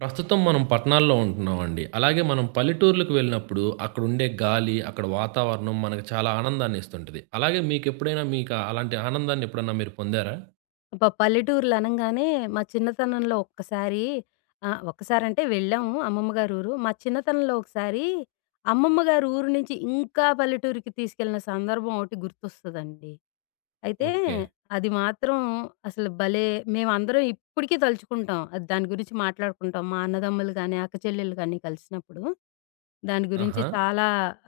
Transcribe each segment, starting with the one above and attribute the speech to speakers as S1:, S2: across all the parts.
S1: ప్రస్తుతం మనం పట్టణాల్లో ఉంటున్నామండి. అలాగే మనం పల్లెటూర్లకు వెళ్ళినప్పుడు అక్కడుండే గాలి, అక్కడ వాతావరణం మనకు చాలా ఆనందాన్ని ఇస్తుంటది. అలాగే మీకెప్పుడైనా మీకు అలాంటి ఆనందాన్ని ఎప్పుడన్నా మీరు పొందారా?
S2: అబ్బా! పల్లెటూర్లు అనంగానే మా చిన్నతనంలో ఒక్కసారి ఒక్కసారంటే వెళ్ళాము అమ్మమ్మ గారి ఊరు. మా చిన్నతనంలో ఒకసారి అమ్మమ్మ గారి ఊరు నుంచి ఇంకా పల్లెటూరికి తీసుకెళ్ళిన సందర్భం ఒకటి గుర్తొస్తదండి. అయితే
S1: ఓకే.
S2: అది మాత్రం అసలు భలే! మేమందరం ఇప్పటికీ తలుచుకుంటాం. అది దాని గురించి మాట్లాడుకుంటాం. మా అన్నదమ్ములు గానీ, అక్క చెల్లెలు గానీ కలిసినప్పుడు. దాని గురించి
S1: ఆహా!
S2: చాలా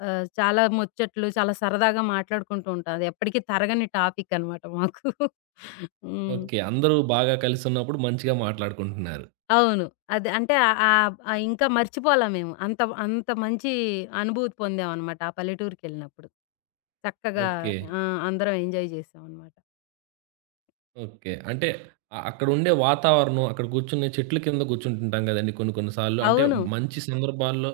S2: ఆహ్, చాలా ముచ్చట్లు చాలా సరదాగా మాట్లాడుకుంటూ ఉంటాం. అది ఎప్పటికీ తరగని టాపిక్ అనమాట మాకు. హ్మ్.
S1: ఓకే. అందరూ బాగా కలిసున్నప్పుడు మంచిగా మాట్లాడుకుంటున్నారు.
S2: అవును. అది అంటే ఆహ్, ఆహ్, ఆహ్, ఇంకా మర్చిపోలా మేము. అంత అంత మంచి అనుభూతి పొందామనమాట ఆ పల్లెటూరికెళ్ళినప్పుడు. చక్కగా
S1: ఓకే.
S2: ఆ! అందరం ఎంజాయ్ చేశామనమాట.
S1: ఓకే. అంటే అక్కడుండే వాతావరణం, అక్కడ కూర్చునే చెట్ల కింద కూర్చుంటుంటాం గదండీ కొన్ని కొన్ని సార్లు. అంటే
S2: అవును.
S1: మంచి సందర్భాల్లో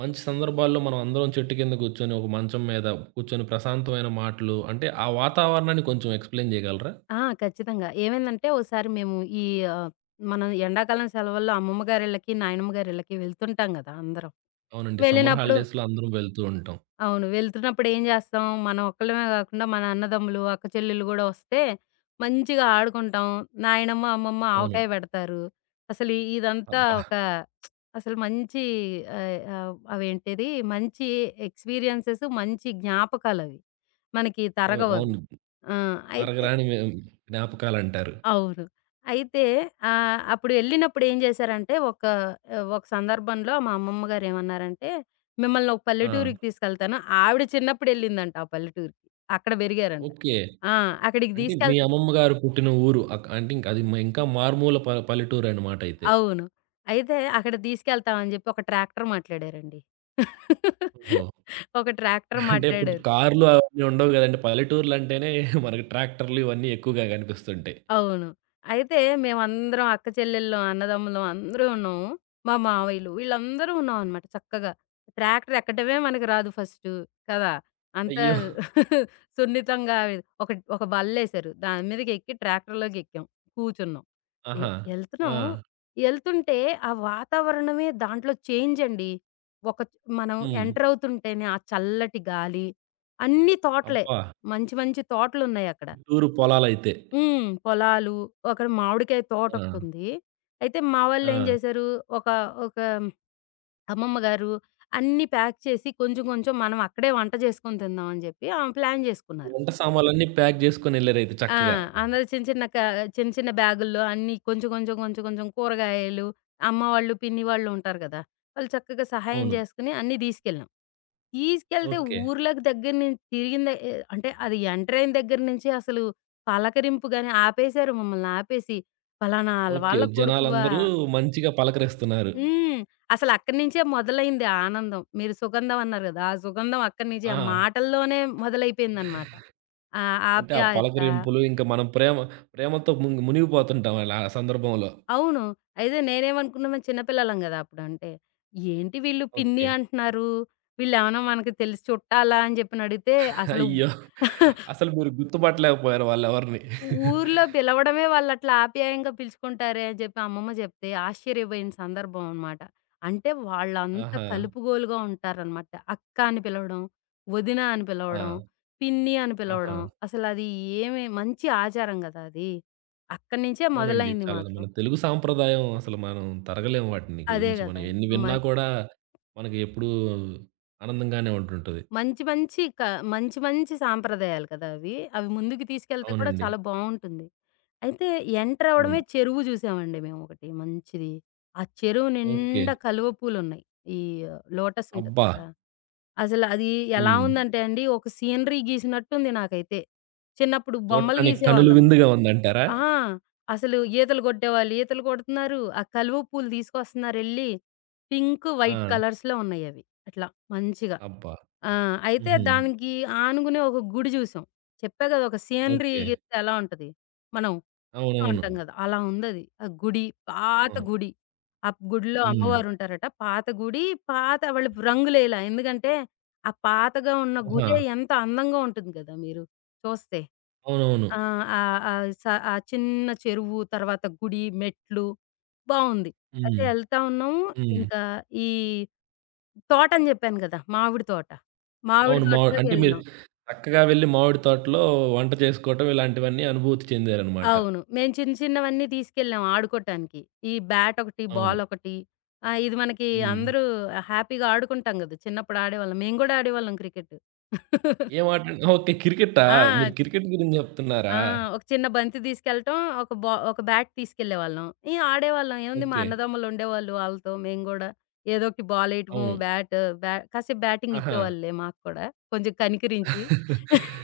S1: మంచి సందర్భాల్లో మనం అందరం చెట్టు కింద కూర్చొని, ఒక మంచం మీద కూర్చొని ప్రశాంతమైన మాటలు అంటే, ఆ వాతావరణాన్ని కొంచెం ఎక్స్‌ప్లెయిన్ చేయగలరా?
S2: ఆ! ఖచ్చితంగా. ఏమైందంటే ఓసారి మేము ఈ ఆహ్, మనం ఎండాకాలం సెలవుల్లో అమ్మమ్మ గారిళ్ళకి, నాయనమ్మ గారిళ్ళకి వెళ్తుంటాం గదా! అందరం.
S1: అవునండి. సమ్మర్
S2: వెళ్ళినప్పుడు
S1: హాలిడేస్‌లో అందరం వెళ్తూ ఉంటాం.
S2: అవును. వెళ్తున్నప్పుడు ఏం జేస్తాం, మనం ఒక్కళ్ళమే గాకుండా మన అన్నదమ్ములు, అక్క చెల్లెళ్ళు గూడా వస్తే మంచిగా ఆడుకుంటాం. నాయనమ్మ, అమ్మమ్మ
S1: అవును.
S2: ఆవకాయ బెడతారు. అసలు ఇదంతా
S1: అబ్బా!
S2: ఒక అసలు మంచి ఆహ్, ఆహ్, అవేంటిది మంచి ఎక్స్‌పీరియన్సెస్, మంచి జ్ఞాపకాలవి. మనకి
S1: అవ్
S2: తరగవవి.
S1: అవును.
S2: ఆ! అయితే
S1: అరగరాని మె జ్ఞాపకాలంటారు.
S2: అవును. అయితే అప్పుడు ఎళ్ళినప్పుడు ఏం జేశారంటే, ఒక సందర్భంలో మా అమ్మమ్మ గారు ఏమన్నారంటే, మిమ్మల్ని ఒక
S1: ఆ!
S2: పల్లెటూరికి తీసుకెళ్తాను. ఆవిడ చిన్నప్పుడు ఎళ్ళిందంట ఆ పల్లెటూరికి. అక్కడ బెరిగారంట.
S1: ఓకే.
S2: ఆ! అక్కడికి
S1: అంటే మీ
S2: తీసుకెళ్తా
S1: అమ్మమ్మ గారు పుట్టిన ఊరు అంటే ఇంక అది ఇంకా మారుమూల పల్లెటూరనమాట అయితే.
S2: అవును. అయితే అక్కడ తీసుకెళ్తామని జెప్పి ఒక ట్రాక్టర్ మాట్లాడారండి.
S1: ఓహో!
S2: ఒక ట్రాక్టర్
S1: అంటే ఇప్పుడు
S2: మాట్లాడారు.
S1: కార్లు అవన్నీ ఉండవు గదండీ. పల్లెటూర్లంటేనే మనకి ట్రాక్టర్లు ఇవన్నీ ఎక్కువగా కనిపిస్తుంటాయి.
S2: అవును. అయితే మేమందరం అక్క చెల్లెళ్ళం, అన్నదమ్ములం అందరూ ఉన్నాము. మా మావయ్యలు వీళ్ళందరూ ఉన్నామనమాట చక్కగా. ట్రాక్టర్ ఎక్కడమే మనకు రాదు ఫస్టు కదా! అంత
S1: అయ్యో!
S2: సున్నితంగా ఒక ఒక బల్లేశారు. దాని మీదకెక్కి ట్రాక్టర్‌లోకెక్కాం. కూర్చున్నాం. ఎ
S1: ఆహా! ఆ!
S2: ఎళ్తున్నాం. ఎళ్తుంటే ఆ వాతావరణమే దాంట్లో చేంజ్ అండి. ఒక మనం
S1: హ్మ్.
S2: ఎంటర్ అవుతుంటేనే ఆ చల్లటి గాలి, అన్ని తోటలే.
S1: అబ్బా!
S2: మంచి మంచి తోటలున్నాయక్కడ.
S1: టూరు పొలాలైతే.
S2: హ్మ్. పొలాలు, అక్కడ మామిడికాయ
S1: ఆ!
S2: తోటొకటుంది. అయితే మా
S1: ఆ!
S2: వాళ్ళేం జేశారు, ఒక ఒక అమ్మమ్మ గారు అన్నీ ప్యాక్ చేసి కొంచెం కొంచెం మనం అక్కడే వంట జేసుకొని తిందాం అని జెప్పి ఆమె ప్లాన్ జేసుకున్నారు.
S1: వంట సామాన్లన్నీ ప్యాక్ జేసుకొనెళ్లారైతే
S2: ఆ!
S1: చక్కగా.
S2: అందరూ చిన్న చిన్న క చిన్న చిన్న బ్యాగుల్లో అన్నీ కొంచెం కొంచెం కూరగాయలు, అమ్మ వాళ్ళు, పిన్ని వాళ్ళు ఉంటారు గదా! వాళ్ళు చక్కగా సహాయం
S1: అవును.
S2: జేసుకొని అన్నీ దీసుకెళ్ళాం. తీసుకెళ్తే
S1: ఓకే.
S2: ఊర్లోకి దగ్గర నుంచి తిరిగిన ద ఎ అంటే అది ఎంటర్ అయిన దగ్గర నుంచి అసలు పలకరింపు గాని ఆపేశారు మమ్మల్ని ఆపేసి. "పలానా
S1: ఓకే.
S2: వాళ్ళ కొడుకువా"
S1: జనాలందరూ మంచిగా పలకరిస్తున్నారు.
S2: హ్మ్. అసలు అక్కడి నుంచే మొదలైంది ఆనందం. మీరు సుగంధం అన్నారు గదా! ఆ సుగంధం అక్కడి నుంచి ఆ
S1: ఆ!
S2: మాటల్లోనే మొదలైపోయిందనమాట. ఆ
S1: అంటే ఆ
S2: ఆప్యాయత
S1: పలకరింపులు ఇంకా మనం ప్రేమతో మునిగిపోతుంటాం అలా ఆ సందర్భంలో.
S2: అవును. అయితే నేనేమనుకున్నాను చిన్న పిల్లలం గదా! అప్పుడు అంటే, ఏంటి వీళ్ళు పిన్ని
S1: ఓకే.
S2: అంటున్నారు. వీళ్ళేమన్నా మనకి తెలిసి చుట్టాలా అని జెప్పి అడిగితే అసలు
S1: అయ్యో! అసలు మీరు గుర్తుపట్టలేకపోయారు వాళ్ళెవరిని.
S2: ఊర్లో పిలవడమే వాళ్ళట్లా ఆప్యాయంగా పిలుచుకుంటారే అని చెప్పి అమ్మమ్మ చెప్తే ఆశ్చర్యపోయిన సందర్భం అనమాట. అంటే వాళ్ళంత
S1: ఆహా!
S2: కలుపుగోలుగా ఉంటారనమాట. అక్క అని పిలవడం, వదిన అని పిలవడం,
S1: ఆ!
S2: పిన్ని అని
S1: ఆహా!
S2: పిలవడం. అసలది ఏమి మంచి ఆచారం గదా! అది. అక్కడి నుంచే
S1: అవునండి.
S2: మొదలైంది
S1: చాలా
S2: మాకు.
S1: మన తెలుగు సాంప్రదాయం అసలు మనం తరగలేము వాటిని
S2: అదే
S1: గురించి. మనం
S2: గదా!
S1: ఎన్ని
S2: మ
S1: విన్నా కూడా మనకి ఎప్పుడూ ఆనందంగానే ఉంటుంటది.
S2: మంచి మంచి క మంచి మంచి సాంప్రదాయాలు కదా అవి. అవి ముందుకు తీసుకెళ్తే కూడా
S1: అవునండి.
S2: చాలా బావుంటుంది. అయితే ఎంటర్ అవ్వడమే
S1: అవును.
S2: చెరువు చూసామండి మేమొకటి మంచిది. ఆ చెరువు
S1: ఓకే.
S2: నిండా కలువ పూలున్నాయి. ఈ లోటస్ ఉంటది
S1: అబ్బా!
S2: కదా! అసలు అది ఎలా
S1: హ్మ్.
S2: ఉందంటే అండి ఒక సీనరీ గీసినట్టుంది నాకైతే. చిన్నప్పుడు బొమ్మలు
S1: చూడటానికి కనుల
S2: గీసేవాళ్ళం.
S1: విందుగా ఉందంటారా?
S2: ఆ! అసలు ఈతలు కొట్టేవాళ్ళు ఈతలు కొడుతున్నారు. ఆ కలువ పూలు తీసుకొస్తున్నారెళ్లి. పింక్, వైట్
S1: ఆ!
S2: కలర్స్‌లో ఉన్నాయవి. అట్లా మంచిగా.
S1: అబ్బా!
S2: ఆ! అయితే
S1: హుహు.
S2: దానికి ఆనుగునే ఒక గుడి జూసాం. చెప్పా గదా! ఒక సీనరీ
S1: ఓకే.
S2: గీస్తే ఎలా ఉంటది. మనం చూస్తా
S1: అవునవును.
S2: ఉంటాం గదా! అలా ఉందది. ఆ గుడి పాత
S1: అవును.
S2: గుడి. ఆ గుడిలో
S1: హ్మ్.
S2: అమ్మవారుంటారట. పాత గుడి పాత వాళ్ళు రంగులేయలా. ఎందుకంటే, ఆ పాతగా ఉన్న
S1: ఆహా!
S2: గుడే ఎంత అందంగా ఉంటుంది గదా! మీరు చూస్తే.
S1: అవునవును.
S2: ఆ! ఆహ్, ఆహ్, స ఆ చిన్న చెరువు, తర్వాత గుడి, మెట్లు బావుంది. అయితే
S1: హ్మ్.
S2: ఎళ్తా ఉన్నాము.
S1: హ్మ్.
S2: ఇంకా ఈ తోటని జెప్పాను గదా! మామిడి తోట. మామిడి
S1: అవును. మావి అంటే మీరు
S2: తోటలోకెళ్ళాం.
S1: చక్కగా వెళ్లి మామిడి తోటలో వంట చేసుకోవటం ఇలాంటివన్నీ అనుభూతి చెందారనమాట.
S2: అవును. మేము చిన్న చిన్నవన్నీ తీసుకెళ్ళాం ఆడుకోటానికి. ఈ బ్యాట్ ఒకటి,
S1: అవును.
S2: బాల్ ఒకటి ఇది మనకి
S1: హ్మ్.
S2: అందరూ హ్యాపీగా ఆడుకుంటాం గదా! చిన్నప్పుడు ఆడేవాళ్ళం. మేము గూడా ఆడేవాళ్ళం క్రికెట్.
S1: ఏం ఆట అండి? ఓకే. క్రికెటా?
S2: ఆ!
S1: మీరు క్రికెట్ గురించి
S2: ఆ!
S1: చెప్తున్నారా?
S2: ఒక చిన్న బంతి తీసుకెళ్ళటం, ఒక బ్యాట్ తీసుకెళ్ళేవాళ్ళం. ఇగ ఆడేవాళ్ళం. ఏముంది మా
S1: ఓకే.
S2: అన్నదమ్ములుండేవాళ్ళు ఆళ్ళతో మేము గూడా. ఏదో ఒకటి బాలేయటము,
S1: అవును.
S2: బ్యాట్ బ్యా కాసేపు బ్యాటింగ్
S1: ఆహా!
S2: ఇచ్చేవాళ్ళులే మాకు కూడా. కొంచెం కనికరించి.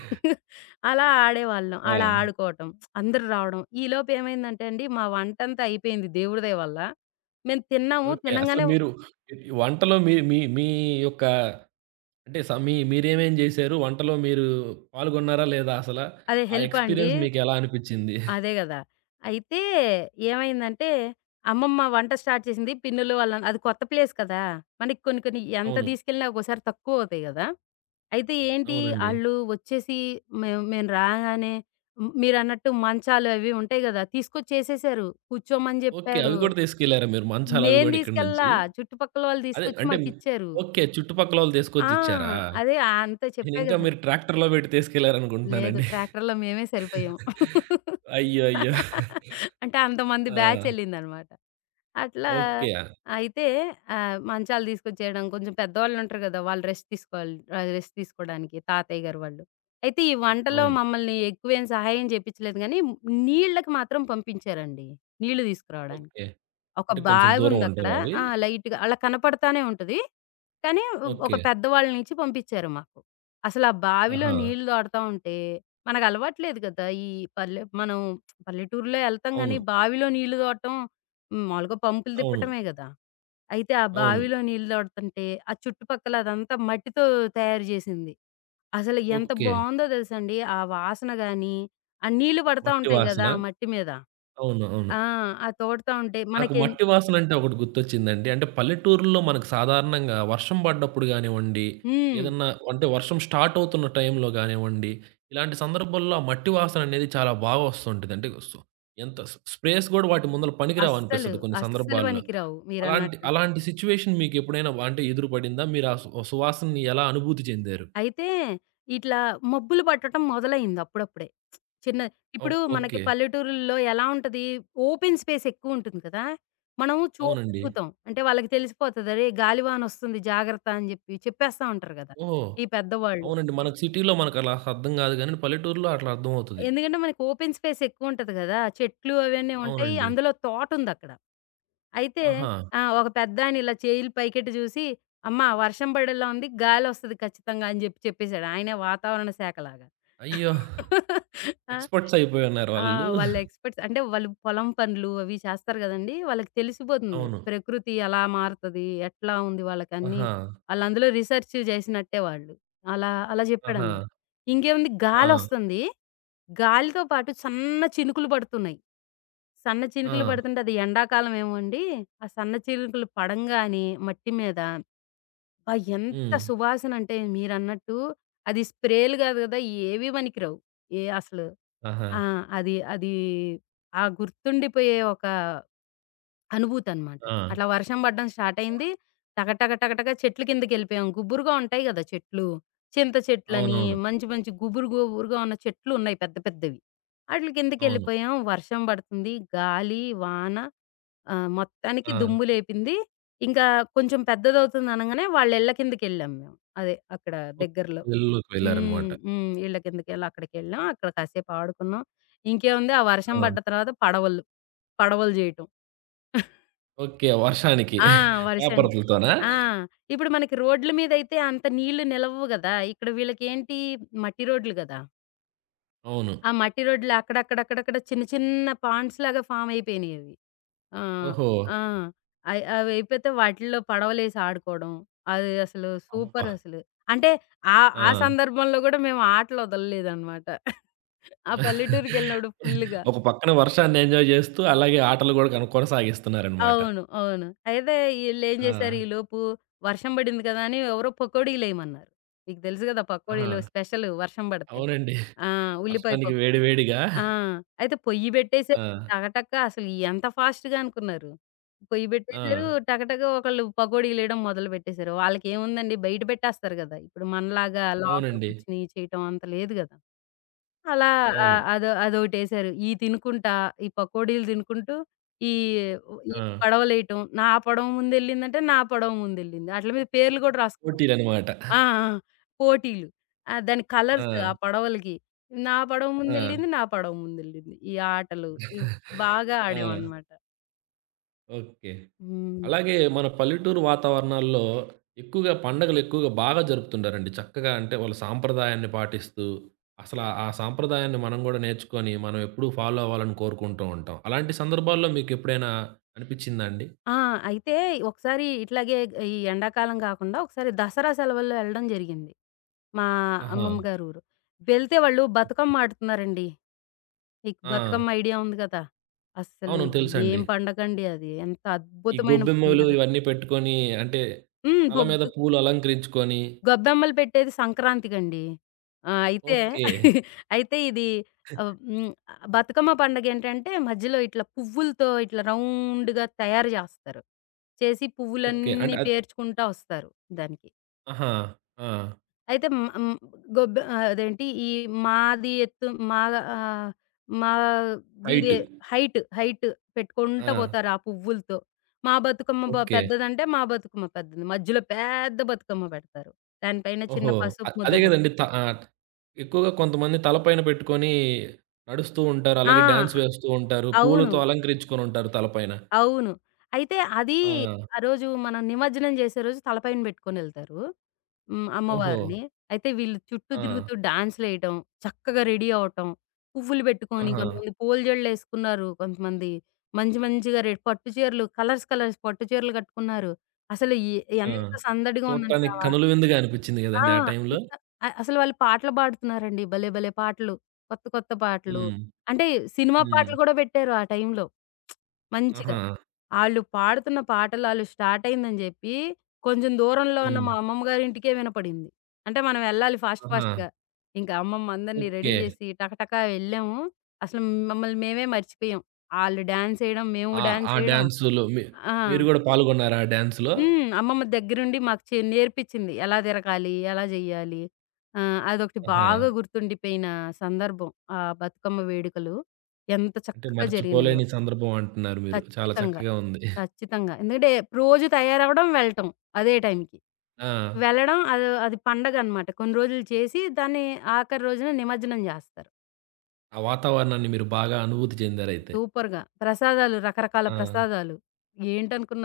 S2: అలా ఆడేవాళ్ళం.
S1: ఆ!
S2: అలా ఆడుకోవటం. అందరూ రావడం. ఈలోపు ఏమైందంటే అండి, మా వంటంతా అయిపోయింది దేవుడి దయ వల్ల. మేము తిన్నాము.
S1: ఓకే. అసలు
S2: తినంగానే
S1: మీరు ఈ వంటలో మీ మీ మీ యొక్క అంటే స మీ మీరేమేం జేశారు? వంటలో మీరు పాల్గొన్నారా లేదా అసలా?
S2: అదే
S1: ఆ
S2: హెల్పా అండి?
S1: ఎక్స్‌పీరియన్స్ మీకెలా అనిపిచ్చింది?
S2: అదే గదా! అయితే ఏమైందంటే, అమ్మమ్మ వంట స్టార్ట్ చేసింది. పిన్నులు వాళ్ళ అది కొత్త ప్లేస్ కదా! మనకి కొన్ని కొన్ని ఎంత
S1: అవును.
S2: తీసుకెళ్ళినా ఒక్కోసారి తక్కువవుతాయి గదా! అయితే ఏంటి
S1: అవునండి.
S2: ఆళ్ళు వచ్చేసి మేము మేము రాగానే హ్మ్, మీరన్నట్టు మంచాలు అవి ఉంటాయి గదా! తీసుకొచ్చేసేసారు. కూర్చోమని
S1: ఓకే.
S2: జెప్పారు.
S1: అవి కూడా తీసుకెళ్లారా మీరు? మంచాలవి
S2: మేం
S1: గూడా ఇక్కడి
S2: తీసుకెళ్ళలా
S1: నుంచి?
S2: చుట్టుపక్కల వాళ్ళు
S1: అదే
S2: తీసుకొచ్చి
S1: అంటే
S2: మాకిచ్చారు.
S1: ఓకే. చుట్టుపక్కలోళ్ళు
S2: ఆ!
S1: తీసుకొచ్చిచ్చారా?
S2: అదే అంతా చెప్పా
S1: నేనింకా
S2: గదా!
S1: మీరు ట్రాక్టర్‌లో పెట్టి
S2: లేదు.
S1: తీసుకెళ్లారనుకుంటున్నానండి.
S2: ట్రాక్టర్‌లో మేమే సరిపోయాం.
S1: అయ్యో! అయ్యో!
S2: అంటే అంతమంది బ్యాచ్
S1: ఆ!
S2: ఎళ్ళిందనమాట. అట్లా
S1: ఓకే.
S2: అయితే మంచాలు తీసుకొచ్చేయడం కొంచెం పెద్దవాళ్ళుంటారు గదా! వాళ్ళు రెస్ట్ తీసుకోవాలి. రెస్ట్ తీసుకోడానికి తాతయ్య గారు వాళ్ళు. అయితే ఈ వంటలో
S1: అవును.
S2: మమ్మల్ని ఎక్కువేం సహాయం చేపిచ్చలేదు గానీ, నీళ్ళకి మాత్రం పంపించారండి. నీళ్ళు తీసుకురావడానికి.
S1: ఓకే.
S2: ఒక
S1: అంటే కొంచెం దూరం
S2: బావుందక్కడ.
S1: ఉంటావా అవి?
S2: ఆ! లైట్‌గా అలా కనపడతానే ఉంటది. కానీ ఒక
S1: ఓకే.
S2: పెద్దవాళ్ళనిచ్చి పంపించారు మాకు. అసలు ఆ బావిలో
S1: ఆహా!
S2: నీళ్ళు తోడుతా ఉంటే మనకు అలవాటు లేదు గదా! ఈ పల్లె మనం పల్లెటూరులో ఎళ్తాం గానీ,
S1: అవును.
S2: బావిలో నీళ్ళు తోడటం హ్మ్. మాములుగా పంపులు
S1: అవును.
S2: తిప్పటమే గదా! అయితే ఆ
S1: అవును.
S2: బావిలో నీళ్ళు తోడుతుంటే ఆ చుట్టుపక్కల అదంతా మట్టితో తయారు జేసింది. అసలు ఎంత
S1: ఓకే.
S2: బావుందో తెలుసండి. ఆ వాసన గాని, ఆ నీళ్ళు పడతా
S1: మట్టి
S2: ఉంటాయి గదా!
S1: వాసన.
S2: ఆ మట్టి మీద.
S1: అవును. అవును.
S2: ఆ! ఆ తోడుతా ఉంటే
S1: నాకు
S2: మనకేన్
S1: మట్టి వాసనంటే ఒకటి గుర్తొచ్చిందండి. అంటే పల్లెటూరుల్లో మనకు సాధారణంగా వర్షం పడ్డప్పుడు గానివ్వండి,
S2: హ్మ్.
S1: ఏదన్నా అంటే వర్షం స్టార్ట్ అవుతున్న టైంలో గానివ్వండి, ఇలాంటి సందర్భాల్లో ఆ మట్టి వాసననేది చాలా బాగా వస్తుంటది. అంటే ఎంత స్ప్రేస్ గూడా వాటి ముందల
S2: అస్సలు,
S1: పనికిరావనిపిస్తది కొన్ని
S2: అస్సలు
S1: సందర్భాల్లో.
S2: పనికిరావు
S1: అలాంటి
S2: మీరన్నట్టు.
S1: అలాంటి సిట్యుయేషన్ మీకెప్పుడైనా అంటే ఎదురు పడిందా? మీరు ఆ సువాసనని ఎలా అనుభూతి చెందారు?
S2: అయితే ఇట్లా మబ్బులు పట్టటం మొదలైంది అప్పుడప్పుడే. చిన్న ఇప్పుడు
S1: ఓహ్!
S2: మనకి
S1: ఓకే.
S2: పల్లెటూరుల్లో ఎలా ఉంటది? ఓపెన్ స్పేస్ ఎక్కువుంటుంది కదా! మనం
S1: అవునండి.
S2: చూడగలుగుతాం. అంటే వాళ్ళకి తెలిసిపోతది. "అరే! గాలివానొస్తుంది జాగ్రత్త" అని జెప్పి చెప్పేస్తా ఉంటారు గదా!
S1: ఓహ్!
S2: ఈ పెద్దవాళ్ళు.
S1: అవునండి.
S2: ఇట్ల
S1: మనకు సిటీలో మనకలా అర్థం గాదు గానీ, పల్లెటూరులో అట్లా అర్థమవుతది.
S2: ఎందుకంటే మనకి ఓపెన్ స్పేస్ ఎక్కువుంటది గదా! చెట్లు అవన్నీ ఉంటాయి.
S1: అవునండి.
S2: అందులో తోటుందక్కడ. అయితే
S1: ఆహా!
S2: ఆ! ఒక పెద్దాయన ఇలా చేయిలు పైకెట్టి జూసి, "అమ్మా! వర్షం బడేలా ఉంది. గాలొస్తది ఖచ్చితంగా" అని జెప్పి చెప్పేసాడు. ఆయనే వాతావరణ శాఖ లాగా.
S1: అయ్యో!
S2: ఆ!
S1: ఎక్స్‌పర్ట్స్ అయిపోయున్నారు
S2: ఆ!
S1: వాళ్ళు.
S2: వాళ్ళ ఎక్స్‌పర్ట్స్ అంటే వాళ్ళు పొలం పనులు అవి చేస్తారు గదండీ! వాళ్ళకి తెలిసిపోతుంది.
S1: అవును.
S2: ప్రకృతి ఎలా మారుతది? ఎట్లా ఉంది? వాళ్ళకన్నీ
S1: ఆహా!
S2: ఆళ్ళందులో రిసర్చ్ జేసినట్టే వాళ్ళు. అలా అలా
S1: ఆహా!
S2: జెప్పాడనమాట. ఇంకేముంది
S1: ఆ!
S2: గాలొస్తుంది. గాలితో పాటు సన్న చినుకులు పడుతున్నాయి. సన్న
S1: ఆ!
S2: చినుకులు పడుతుంటే అది ఎండాకాలమేమో అండి. ఆ సన్న చినుకులు పడంగానే మట్టి మీద అబ్బా! ఎంత
S1: హ్మ్.
S2: సువాసనంటే మీరన్నట్టు అది స్ప్రేలు గాదు గదా! ఏవి పనికిరావు. ఏ అసలు
S1: ఆహా!
S2: ఆ! అది, అది ఆ గుర్తుండిపోయే ఒక అనుభూతనమాట.
S1: ఆ!
S2: అట్లా వర్షం పడడం స్టార్ట్ అయింది. టక టక టక టక చెట్ల కిందకెళ్ళిపోయాం. గుబురుగా ఉంటాయి గదా చెట్లు. చింత చెట్లని,
S1: అవునవును.
S2: మంచి మంచి గుబురు గుబురుగా ఉన్న చెట్లు ఉన్నాయి పెద్ద పెద్దవి. ఆటిల
S1: అవును.
S2: కిందకెళ్ళిపోయాం. వర్షం పడుతుంది. గాలి, వాన మొత్తానికి
S1: ఆ!
S2: దుమ్ము లేపింది. ఇంకా కొంచెం పెద్దదవుతుంది అనంగానే వాళ్ళ ఇళ్ళ కిందకెళ్ళాం మేము. అదే అక్కడ
S1: ఓకే.
S2: దగ్గరలో.
S1: వెల్లోకి
S2: హ్మ్.
S1: వెళ్లారనమాట.
S2: హ్మ్. ఇళ్ళ కిందకెళ్ళి అక్కడికెళ్ళాం. అక్కడ కాసేపు ఆడుకున్నాం. ఇంకేముంది ఆ వర్షం
S1: ఆ!
S2: పడ్డ తర్వాత పడవలు. పడవలు జేయటం.
S1: ఓకే. వర్షానికి
S2: ఆ! వర్షానికి.
S1: పేపర్‌లతోనా?
S2: ఆ! ఇప్పుడు మనకి రోడ్ల మీదయితే అంత నీళ్లు నిలవ్వు గదా! ఇక్కడ వీళ్ళకేంటి మట్టి రోడ్లు గదా!
S1: అవును.
S2: ఆ మట్టి రోడ్లు అక్కడక్కడక్కడక్కడ చిన్న చిన్న పాండ్స్ లాగా ఫామ్ అయిపోయినాయి అవి. ఆ!
S1: ఓహో!
S2: ఆ! అవి అయిపోతే వాటిల్లో పడవలేసి ఆడుకోవడం. అది అసలు
S1: అబ్బా!
S2: సూపర్ అసలు. అంటే ఆ ఆ
S1: ఆ!
S2: సందర్భంలో గూడా మేము ఆటలు వదలలేదనమాట. ఆ పల్లెటూరికెళ్ళినప్పుడు ఫుల్లుగా.
S1: ఒక పక్కన వర్షాన్ని ఎంజాయ్ జేస్తూ, అలాగే ఆటలు గూడా కొనసాగిస్తున్నారనమాట.
S2: అవును. అవును. అయితే ఈళ్ళేం
S1: ఆ!
S2: జేశారు ఈలోపు వర్షం బడింది కదా! అని ఎవరో పకోడీలేయమన్నారు. మీకు తెలుసు గదా!
S1: ఆహా!
S2: పకోడీలు స్పెషల్ వర్షం బడితే.
S1: అవునండి.
S2: ఆ! ఉల్లిపాయ
S1: వర్షానికి వేడి
S2: పకోడీ.
S1: వేడిగా
S2: ఆ! అయితే పొయ్యి బెట్టేసారు
S1: ఆ!
S2: టకటక అసలు ఎంత ఫాస్ట్‌గా అనుకున్నారు. పొయ్యి
S1: ఆ!
S2: బెట్టేసారు టకటక ఒకళ్ళు పకోడీలేయడం మొదలు బెట్టేసారు. వాళ్ళకేముందండి బయట బెట్టేస్తారు గదా! ఇప్పుడు మనలాగా లోపల
S1: అవునండి.
S2: కూర్చొని చేయటం అంత లేదు గదా! అలా
S1: అవును.
S2: అదో అదోటేసారు. ఇయి తినుకుంటా, ఈ పకోడీలు తినుకుంటూ, ఈ ఉ ఈ
S1: ఆ!
S2: పడవలేయటం. నా పడవ ముందెళ్ళిందంటే, నా పడవ ముందెళ్ళింది. ఆటిల మీద పేర్లు గూడా రాసుకున్నాం.
S1: పోటీలనమాట.
S2: ఆ! ఆ! పోటీలు. ఆ! దాని
S1: ఆ!
S2: కలర్స్ ఆ పడవలకి. నా పడవ
S1: ఆ!
S2: ముందెళ్ళింది, నా పడవ ముందెళ్ళింది. ఈ ఆటలు ఇవ్ బాగా
S1: ఆ!
S2: ఆడామనమాట.
S1: ఓకే.
S2: హ్మ్.
S1: అలాగే మన పల్లెటూరు వాతావరణాల్లో ఎక్కువగా పండగలు ఎక్కువగా బాగా జరుపుతుంటారండి. చక్కగా అంటే వాళ్ళు సాంప్రదాయాన్ని పాటిస్తూ, అసల ఆ సాంప్రదాయాన్ని మనం గూడా నేర్చుకొని, మనం ఎప్పుడూ ఫాలో అవ్వాలని కోరుకుంటూ ఉంటాం. అలాంటి సందర్భాల్లో మీకెప్పుడైనా అనిపిచ్చిందా అండి?
S2: ఆ! అయితే ఒకసారి ఇట్లాగే ఈ ఎండాకాలం గాకుండా ఒకసారి దసరా సెలవుల్లో ఎళ్ళడం జరిగింది. మా
S1: ఆహా!
S2: అమ్మమ్మ గారి ఊరు. వెళ్తే వాళ్ళు
S1: ఓకే.
S2: బతుకమ్మ ఆడుతున్నారండి. మీకు
S1: ఆ!
S2: బతుకమ్మ ఐడియా ఉంది కదా! అస్సలు
S1: అవును.
S2: ఏం
S1: తెలుసండి.
S2: పండగండి అది. ఎంత
S1: ఈ
S2: అద్భుతమైన
S1: గొబ్బెమ్మలు
S2: పండగ.
S1: ఇవన్నీ పెట్టుకొని అంటే,
S2: హ్మ్.
S1: తల మీద
S2: బొగ్గు
S1: పూలు అలంకరించుకొని
S2: గొబ్బెమ్మలు పెట్టేది సంక్రాంతికండి. ఆ! అయితే
S1: ఓకే.
S2: అయితే ఇది ఆహ్, హ్మ్. బతుకమ్మ పండగేంటంటే మధ్యలో ఇట్లా పువ్వులతో ఇట్లా రౌండ్‌గా తయారు జేస్తారు. చేసి
S1: ఓకే.
S2: పువ్వులన్నీ
S1: అంటే
S2: పేర్చుకుంటా వస్తారు దానికి.
S1: ఆహా! ఆ!
S2: అయితే హ్మ్. హ్మ్. గొబ్బె ఆహ్, అదేంటి ఈ మాది ఎత్తు మా ఆహ్,
S1: హైట్.
S2: మాదిదే హైట్, హైట్
S1: ఆ!
S2: పెట్టుకుంటా పోతారు ఆ పువ్వులతో. మా బతుకమ్మ బ
S1: ఓకే.
S2: పెద్దదంటే మా బతుకమ్మ పెద్దది. మధ్యలో పెద్ద బతుకమ్మ పెడతారు. దానిపైన చిన్న
S1: ఓహో! అ
S2: పసుపు ముద్ద
S1: అదే
S2: పెడతారు.
S1: గదండీ! ఎక్కువగా కొంతమంది తలపైన పెట్టుకొని నడుస్తూ ఉంటారు.
S2: ఆ!
S1: అలాగే డాన్స్ వేస్తూ ఉంటారు.
S2: అవును.
S1: పూలతో అలంకరించుకొనుంటారు తలపైన.
S2: అవును. అయితే అది
S1: ఆ!
S2: ఆ రోజు మనం నిమజ్జనం చేసే రోజు తలపైన పెట్టుకొనెళ్తారు. హ్మ్. ఓకే.
S1: ఓహో!
S2: అమ్మవారిని. అయితే వీళ్ళు చుట్టూ
S1: ఆ!
S2: తిరుగుతూ డాన్స్‌లేయటం, చక్కగా రెడీ అవ్వటం, పువ్వులు పెట్టుకొని
S1: ఆహా!
S2: కొంతమంది పూల జడలేసుకున్నారు. కొంతమంది మంచి మంచిగా రెడ్ పట్టు చీరలు కలర్స్, కలర్స్ పట్టు చీరలు కట్టుకున్నారు. అసలు ఎ
S1: ఆ!
S2: ఎంత సందడిగా ఉందంటే ఆ!
S1: చూడటానికి
S2: వా-
S1: కనుల విందుగా అనిపిచ్చింది
S2: ఆ!
S1: గదండీ ఆ
S2: అంత
S1: టైంలో.
S2: అసలు వాళ్ళు పాటలు పాడుతున్నారండి. భలే! భలే! పాటలు. కొత్త కొత్త పాటలు.
S1: హ్మ్.
S2: అంటే సినిమా
S1: హ్మ్.
S2: పాటలు కూడా పెట్టారు ఆ టైంలో మంచిగా.
S1: ఆహా!
S2: ఆళ్ళు పాడుతున్న పాటలు ఆళ్ళు స్టార్ట్ అయిందని జెప్పి, కొంచెం దూరంలో ఉన్న
S1: హ్మ్.
S2: మా అమ్మమ్మ గారింటికే వినపడింది. అంటే మనం ఎళ్ళాలి ఫాస్ట్
S1: ఆహా!
S2: ఫాస్ట్‌గా. ఇంకా అమ్మమ్మ అందరిని రెడీ
S1: ఓకే.
S2: జేసి టకటకా వెళ్ళాము. అసలు మమ్మల్ని మేమే మర్చిపోయాం. ఆళ్ళు డాన్స్ ఎయడం, మేము
S1: ఆ!
S2: డాన్స్
S1: ఆ
S2: ఎయడం.
S1: డాన్సులో మీ
S2: ఆ!
S1: మీరు గూడా పాల్గొన్నారా ఆ డాన్స్‌లో?
S2: హ్మ్. అమ్మమ్మ దగ్గరుండి మాకు నేర్పించింది. ఎలా తిరగాలి? ఎలా జెయ్యాలి? అదొకటి
S1: ఆహా!
S2: బాగా గుర్తుండిపోయిన సందర్భం. ఆ బతుకమ్మ వేడుకలు ఎంత
S1: అంటే
S2: చక్కగా జరిగినాయో.
S1: మర్చిపోలేని సందర్భం అంటున్నారు మీరు. చాలా
S2: ఖచ్చితంగా.
S1: చక్కగా ఉంది.
S2: ఖచ్చితంగా. ఎందుకంటే రోజు తయారవ్వడం, వెళ్ళటం అదే టైంకి.
S1: ఆ!
S2: వెళ్ళడం అది అది పండగనమాట. కొన్ని రోజులు చేసి దాన్ని ఆఖరి రోజున నిమజ్జనం జేస్తారు.
S1: ఆ వాతావరణాన్ని మీరు బాగా అనుభూతి చెందారైతే.
S2: సూపర్‌గా. ప్రసాదాలు రకరకాల
S1: ఆ!
S2: ప్రసాదాలు.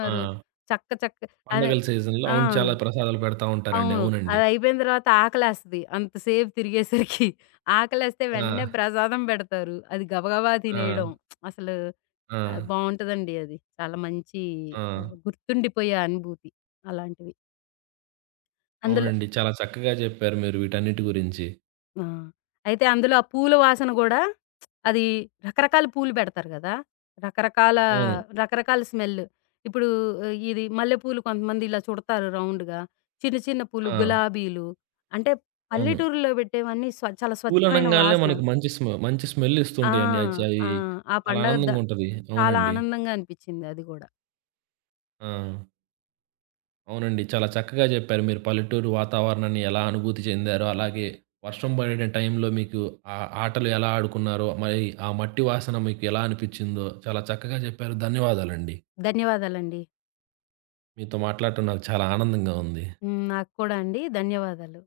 S1: ఆ!
S2: చక్క చక్క అదే
S1: పండగల సీజన్‌లో
S2: ఆ!
S1: అవును. చాలా ప్రసాదాలు పెడతా ఉంటారండి.
S2: అవును.
S1: అవునండి.
S2: అదయిపోయిన తర్వాత ఆకలేస్తది. అంతసేపు తిరిగేసరికి. ఆకలేస్తే
S1: ఆ!
S2: వెంటనే ప్రసాదం పెడతారు. అది గబగబా
S1: ఆ!
S2: తినేయడం. అసలు
S1: ఆ!
S2: బావుంటదండి అది. చాలా మంచి
S1: ఆ!
S2: గుర్తుండిపోయే అనుభూతి అలాంటివి. అందులో
S1: అవునండి. చాలా చక్కగా చెప్పారు మీరు వీటన్నిటి గురించి.
S2: ఆ! అయితే అందులో ఆ పూల వాసన గూడా అది రకరకాల పూలు పెడతారు గదా! రకరకాల
S1: అవును.
S2: రకరకాల స్మెల్. ఇప్పుడు ఇది మల్లెపూలు కొంతమంది ఇలా చుడతారు రౌండ్‌గా. చిన్న చిన్న పూలు
S1: ఆ!
S2: గులాబీలు. అంటే
S1: అవును.
S2: పల్లెటూరులో పెట్టేవన్నీ చాలా స్వచ్ఛమైన
S1: పూలనంగాల్నే
S2: వాసన.
S1: మనకు మంచి మంచి స్మెల్
S2: ఆ!
S1: ఇస్తుంటాయండి.
S2: ఆ!
S1: అచ్చయి
S2: ఆ
S1: చాలా
S2: పండగ ద
S1: ఆనందంగుంటది.
S2: చాలా
S1: అవునండి.
S2: ఆనందంగా అనిపిచ్చింది అది గూడా.
S1: ఆ! అవునండి. చాలా చక్కగా చెప్పారు. మీరు పల్లెటూరు వాతావరణాన్ని ఎలా అనుభూతి చెందారో, అలాగే వర్షం పడిన టైంలో మీకు ఆ ఆటలు ఎలా ఆడుకున్నారో, మరి ఆ మట్టి వాసన మీకు ఎలా అనిపిచ్చిందో చాలా చక్కగా చెప్పారు. ధన్యవాదాలండి.
S2: ధన్యవాదాలండి.
S1: మీతో మాట్లాడటం నాకు చాలా ఆనందంగా ఉంది.
S2: హ్మ్. నాకు కూడా అండి. ధన్యవాదాలు.